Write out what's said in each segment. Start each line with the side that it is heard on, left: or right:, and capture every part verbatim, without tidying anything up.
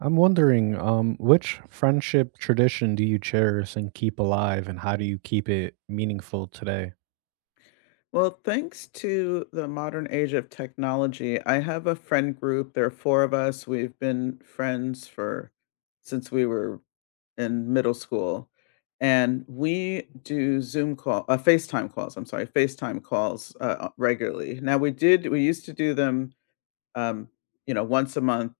right: I'm wondering, um, which friendship tradition do you cherish and keep alive, and how do you keep it meaningful today?
left: Well, thanks to the modern age of technology, I have a friend group. There are four of us. We've been friends for since we were in middle school. And we do Zoom call, uh, FaceTime calls. I'm sorry, FaceTime calls uh, uh, regularly. Now we did, we used to do them, um, you know, once a month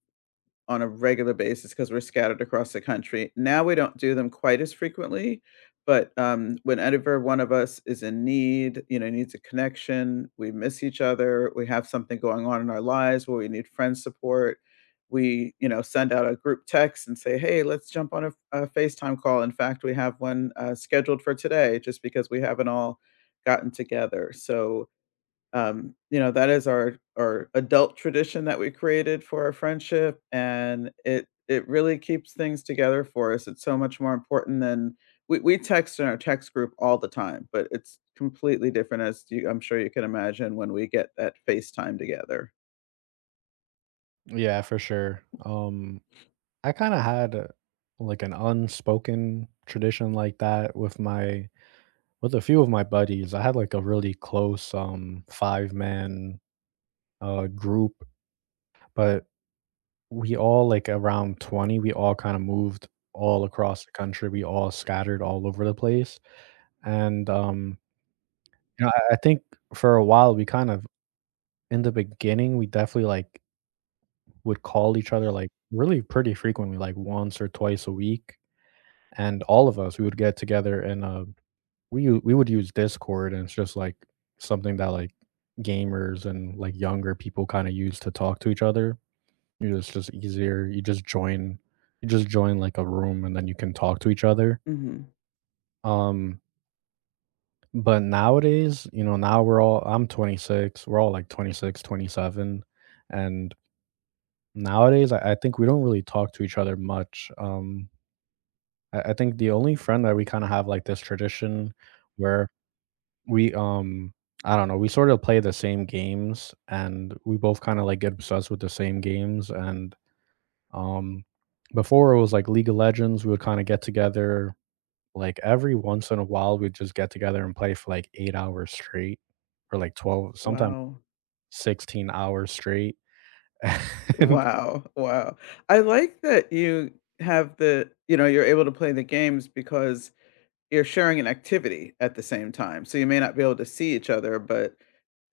left: on a regular basis, because 'cause we're scattered across the country. Now we don't do them quite as frequently, but, um, whenever one of us is in need, you know, needs a connection, we miss each other, we have something going on in our lives where we need friend support, we, you know, send out a group text and say, "Hey, let's jump on a a FaceTime call." In fact, we have one, uh, scheduled for today just because we haven't all gotten together. So, um, you know, that is our our adult tradition that we created for our friendship, and it it really keeps things together for us. It's so much more important than we we text in our text group all the time, but it's completely different as you I'm sure you can imagine when we get that FaceTime together.
right: Yeah, for sure. Um, I kind of had uh, like an unspoken tradition like that with my with a few of my buddies. I had like a really close um five man uh group, but we all like around twenty, we all kind of moved all across the country. We all scattered all over the place. And um you know, I I think for a while, we kind of in the beginning, we definitely, like, would call each other, like, really pretty frequently, like, once or twice a week, and all of us, we would get together and, uh, we u we would use Discord, and it's just, like, something that, like, gamers and, like, younger people kinda use to talk to each other. You know, it's just easier. You just join you just join, like, a room, and then you can talk to each other.
left: Mhm.
right: Um But nowadays, you know, now we're all I'm twenty-six, we're all like twenty-six, twenty-seven, and nowadays I, I think we don't really talk to each other much. Um, I, I think the only friend that we kind of have like this tradition where we um I don't know, we sort of play the same games and we both kind of like get obsessed with the same games and um before it was like League of Legends, we would kind of get together like, every once in a while, we'd just get together and play for, like, eight hours straight or, like, twelve, sometimes
left: Wow.
right: sixteen hours straight, and
left: Wow, wow. I like that you have the you know, you're able to play the games because you're sharing an activity at the same time, so you may not be able to see each other, but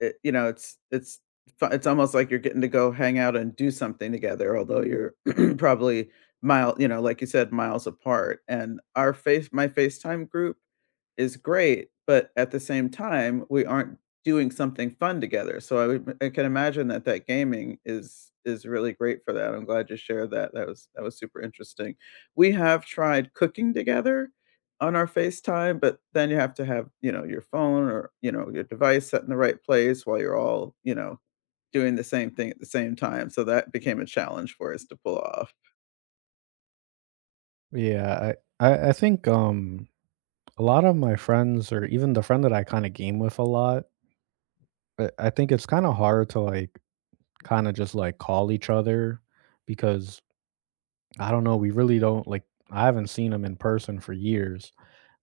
left: it you know, it's it's fu it's almost like you're getting to go hang out and do something together, although you're probably mile you know, like you said, miles apart, and our face my FaceTime group is great, but at the same time, we aren't doing something fun together, so I would I can imagine that that gaming is is really great for that, I'm glad you shared that, that was that was super interesting. We have tried cooking together, on our FaceTime, but then you have to have, you know, your phone or, you know, your device set in the right place while you're all, you know, doing the same thing at the same time. So that became a challenge for us to pull off.
right: yeah, I I I think, um, a lot of my friends or even the friend that I kinda game with a lot, I I think it's kinda hard to, like, kinda just, like, call each other because, I don't know, we really don't like, I haven't seen seen them in person for years.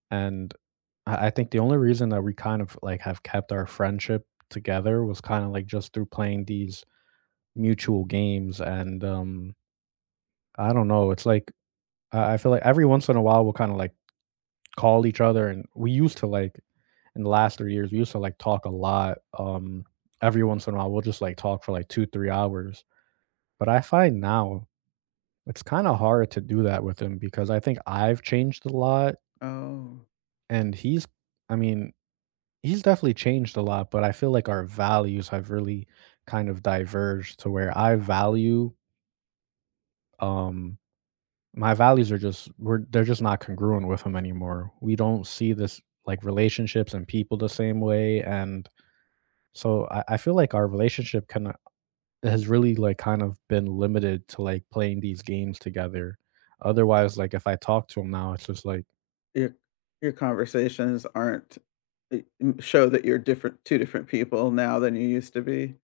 right: And I I think the only reason that we kind of, like, have kept our friendship together was kinda, like, just through playing these mutual games and, um, I don't know, it's like, I I feel like every once in a while, we'll kinda, like, call each other, and we used to, like in the last three years, we used to, like, talk a lot, um, every once in a while, we'll just, like, talk for, like, two, three hours, but I find now it's kinda hard to do that with him because I think I've changed a lot,
left: Oh,
right: and he's I mean, he's definitely changed a lot, but I feel like our values have really kind of diverged to where I value um my values are just we're they're just not congruent with him anymore. We don't see this like relationships and people the same way. And so I, I feel like our relationship kind of has really like kind of been limited to like playing these games together. Otherwise, like if I talk to him now, it's just like
left: your your conversations aren't I- m- show that you're different, two different people now than you used to be.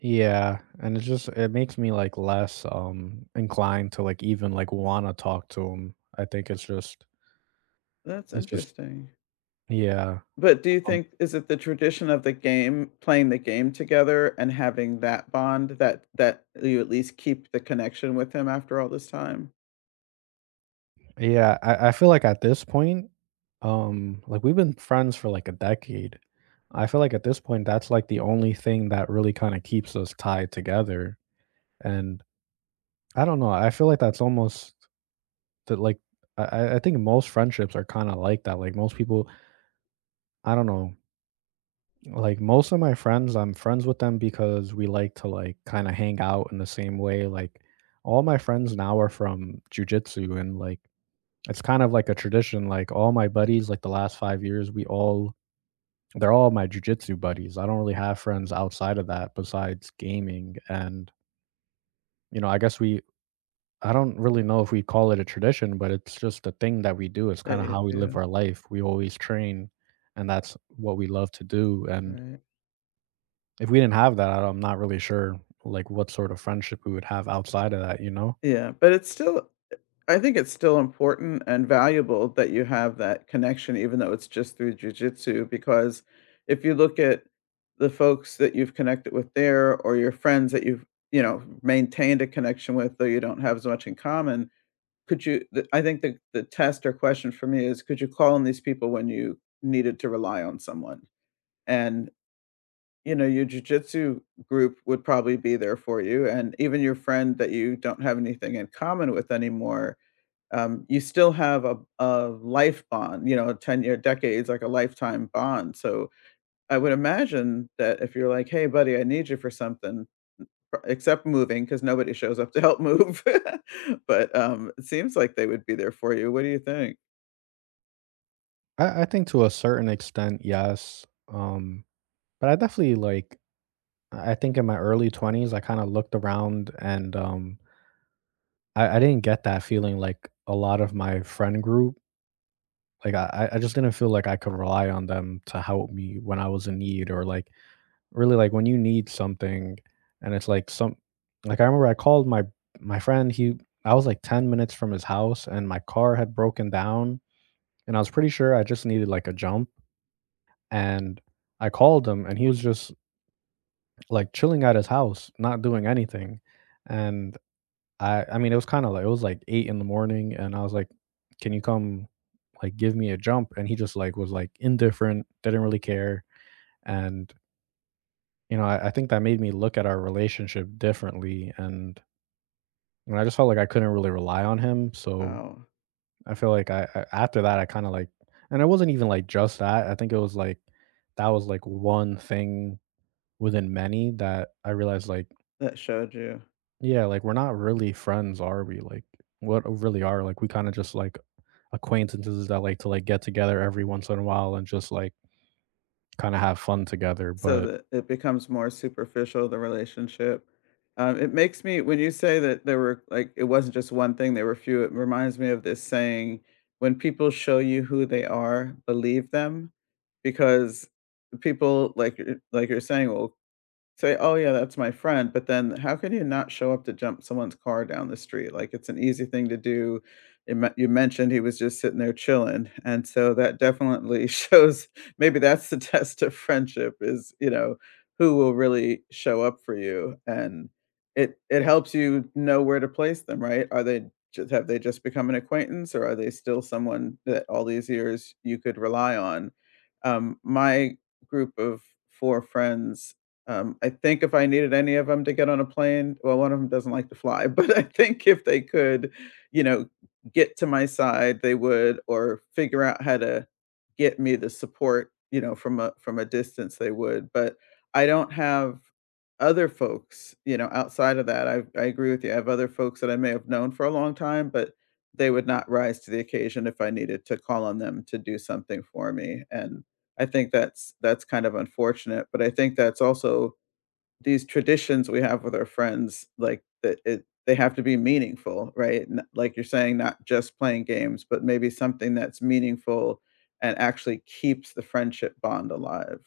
right: yeah, and it just it makes me, like, less, um, inclined to, like, even, like, wanna talk to him. I think it's just
left: That's
right: it's just
left: interesting.
right: yeah,
left: But do you
right: um
left: think is it the tradition of the game, playing the game together and having that bond that that you at least keep the connection with him after all this time?
right: yeah, I I feel like at this point, um, like, we've been friends for, like, a decade. I feel like at this point, that's, like, the only thing that really kinda keeps us tied together, and I don't know, I feel like that's almost that, like I I I think most friendships are kinda like that, like, most people I don't know, like, most of my friends, I'm friends with them because we like to, like, kinda hang out in the same way, like, all my friends now are from jujitsu, and, like, it's kind of like a tradition, like, all my buddies, like, the last five years, we all they're all my jujitsu buddies, I don't really have friends outside of that besides gaming, and, you know, I guess we I don't really know if we call it a tradition, but it's just a thing that we do, it's
left: That
right: kinda
left: you
right: how we live
left: do,
right: our life, we always train, and that's what we love to do, and
left: right?
right: if we didn't have that, I- I'm not really sure, like, what sort of friendship we would have outside of that, you know?
left: Yeah, but it's still I think it's still important and valuable that you have that connection even though it's just through jujitsu because if you look at the folks that you've connected with there or your friends that you've, you know, maintained a connection with, though you don't have as much in common, could you the I think the the test or question for me is could you call on these people when you needed to rely on someone? And you know, your jujitsu group would probably be there for you, and even your friend that you don't have anything in common with anymore, um, you still have a a life bond, you know, ten-year decades, like a lifetime bond, so, I would imagine that if you're like, "Hey, buddy, I need you for something," pr except moving, because nobody shows up to help move, but, um, it seems like they would be there for you, what do you think?
right: I I think to a certain extent, yes, um, but I definitely, like I think in my early twenties, I kinda looked around and, um, I I didn't get that feeling like a lot of my friend group, like, I I I just didn't feel like I could rely on them to help me when I was in need or, like, really, like, when you need something and it's, like, some like, I remember I called my my friend, he I was, like, ten minutes from his house, and my car had broken down, and I was pretty sure I just needed, like, a jump, and I called him, and he was just, like, chilling at his house, not doing anything, and I I mean, it was kinda, like it was, like, eight in the morning, and I was like, "Can you come, like, give me a jump?" And he just, like, was, like, indifferent, didn't really care, and you know, I I think that made me look at our relationship differently, and and I just felt like I couldn't really rely on him, so
left: Wow,
right: I feel like I I after that, I kinda, like and it wasn't even, like, just that, I think it was, like that was, like, one thing within many that I realized, like,
left: that showed you.
right: yeah, like, we're not really friends, are we? Like, what really are, like, we kinda just, like, acquaintances that like to, like, get together every once in a while and just, like, kinda have fun together,
left: So
right: but
left: that it becomes more superficial, the relationship. Um, it makes me when you say that there were like it wasn't just one thing, there were few, it reminds me of this saying, when people show you who they are, believe them because people like you're- like you're saying will Say, "Oh, yeah, that's my friend," but then how can you not show up to jump someone's car down the street? Like, it's an easy thing to do. You men you mentioned he was just sitting there chilling, and so that definitely shows maybe that's the test of friendship is, you know, who will really show up for you, and it it helps you know where to place them, right? Are they ju have they just become an acquaintance, or are they still someone that all these years you could rely on? Um, my group of four friends, um, I think if I needed any of them to get on a plane well, one of them 'em doesn't like to fly, but I think if they could, you know, get to my side, they would, or figure out how to get me the support, you know, from a from a distance, they would, but I don't have other folks, you know, outside of that. I I agree with you. I have other folks that I may have known for a long time, but they would not rise to the occasion if I needed to call on them to do something for me, and I think that's that's kind of unfortunate, but I think that's also these traditions we have with our friends, like that it they have to be meaningful, right? N- Like you're saying, not just playing games, but maybe something that's meaningful and actually keeps the friendship bond alive.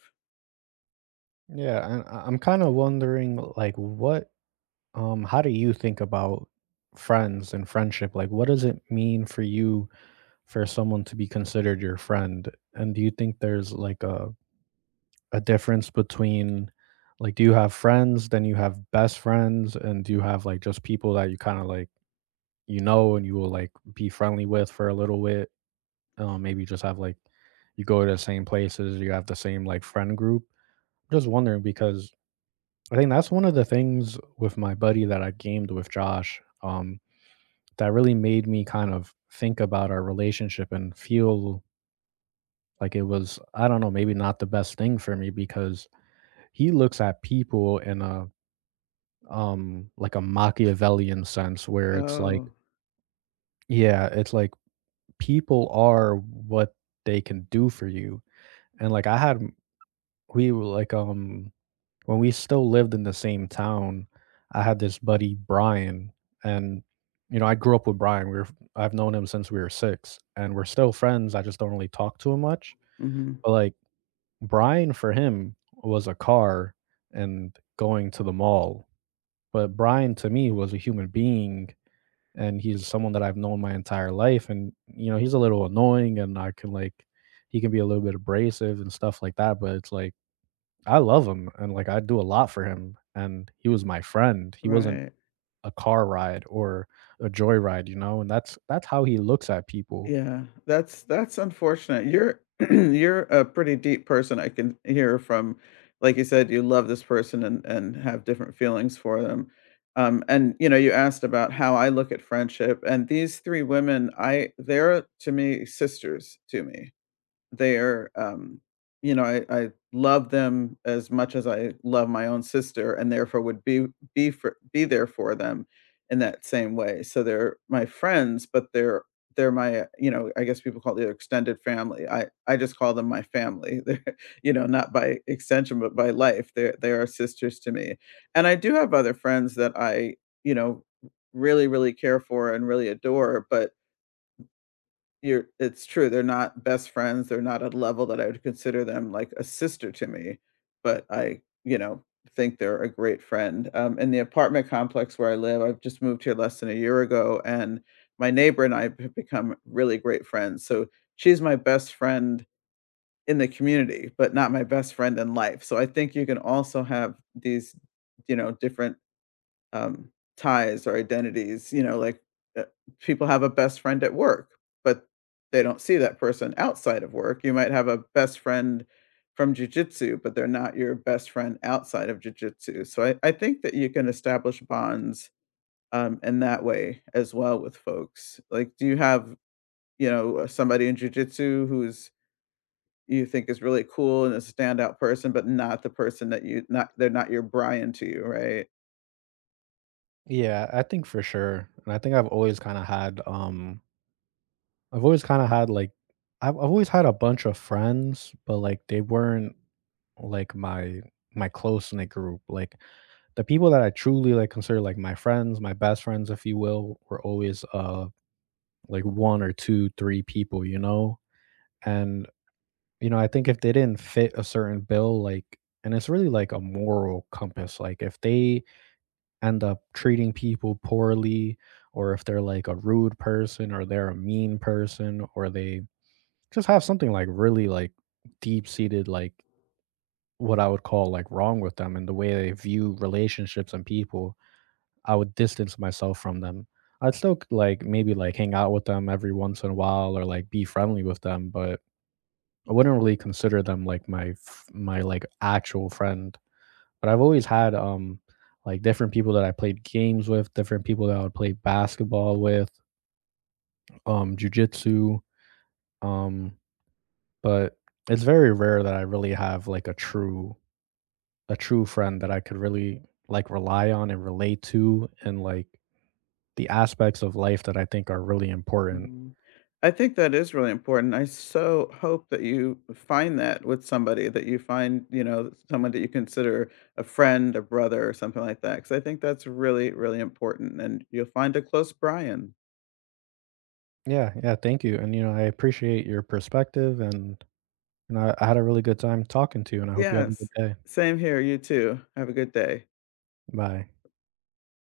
right: yeah, and I I'm kinda wondering, like, what um, how do you think about friends and friendship? Like, what does it mean for you for someone to be considered your friend? And do you think there's like a, a difference between, like, do you have friends, then you have best friends, and do you have like just people that you kind of like, you know, and you will like be friendly with for a little bit? Um, maybe just have like, you go to the same places, you have the same like friend group. I'm just wondering because I think that's one of the things with my buddy that I gamed with, Josh. Um, that really made me kind of think about our relationship and feel like it was I don't know, maybe not the best thing for me because he looks at people in a um like a Machiavellian sense where it's like
left: Oh,
right: yeah, it's like people are what they can do for you. And like I had we were like um when we still lived in the same town, I had this buddy Brian, and you know I grew up with Brian. We were I've known him since we were six, and we're still friends. I just don't really talk to him much.
left: hmm,
right: But like Brian, for him, was a car and going to the mall. But Brian to me was a human being, and he's someone that I've known my entire life. And you know he's a little annoying, and I can like he can be a little bit abrasive and stuff like that. But it's like I love him and, like, I do a lot for him, and he was my friend. He wasn't
left: right.
right: a car ride or a joyride, you know, and that's that's how he looks at people.
left: Yeah, that's that's unfortunate. You're you're a pretty deep person. I can hear from, like you said, you love this person and and have different feelings for them. Um, and you know, you asked about how I look at friendship, and these three women, I they're to me sisters to me. They're, um, you know, I I love them as much as I love my own sister, and therefore would be be for be there for them in that same way. So they're my friends, but they're they're my, you know, I guess people call it extended family. I I just call them my family. They're, you know, not by extension, but by life. They are they are sisters to me, and I do have other friends that I, you know, really really care for and really adore, but you're it's true, they're not best friends, they're not at a level that I would consider them like a sister to me, but I, you know, think they're a great friend. Um, in the apartment complex where I live, I've just moved here less than a year ago, and my neighbor and I have become really great friends. So she's my best friend in the community, but not my best friend in life. So I think you can also have these, you know, different um, ties or identities, you know, like, uh, people have a best friend at work, but they don't see that person outside of work. You might have a best friend from jujitsu, but they're not your best friend outside of jujitsu. So I I think that you can establish bonds, um, in that way as well with folks. Like, do you have, you know, uh, somebody in jujitsu who's you think is really cool and is a standout person, but not the person that you not they're not your Brian to you, right?
right: Yeah, I think for sure, and I think I've always kinda had, um I've always kinda had, like I've I've always had a bunch of friends, but, like, they weren't, like, my my close-knit group. Like, the people that I truly, like, consider, like, my friends, my best friends, if you will, were always, uh, like, one or two, three people, you know? And you know, I think if they didn't fit a certain bill, like and it's really like a moral compass, like if they end up treating people poorly or if they're like a rude person or they're a mean person or they just have something like really like deep-seated like what I would call like wrong with them and the way they view relationships and people, I would distance myself from them. I'd still like maybe like hang out with them every once in a while or like be friendly with them, but I wouldn't really consider them like my f my, like, actual friend, but I've always had, um, like, different people that I played games with, different people that I would play basketball with, um, jujitsu, um, but it's very rare that I really have, like, a true a true friend that I could really, like, rely on and relate to and, like, the aspects of life that I think are really important.
left: I think that is really important. I so hope that you find that with somebody that you find, you know, someone that you consider a friend, a brother, or something like that. Cause I think that's really, really important. And you'll find a close Brian.
right: Yeah, yeah, thank you, and, you know, I appreciate your perspective, and, you know, I I had a really good time talking to you, and I hope you have a good
left: Yes.
right: day.
left: Same here. You too. Have a good day.
right: Bye.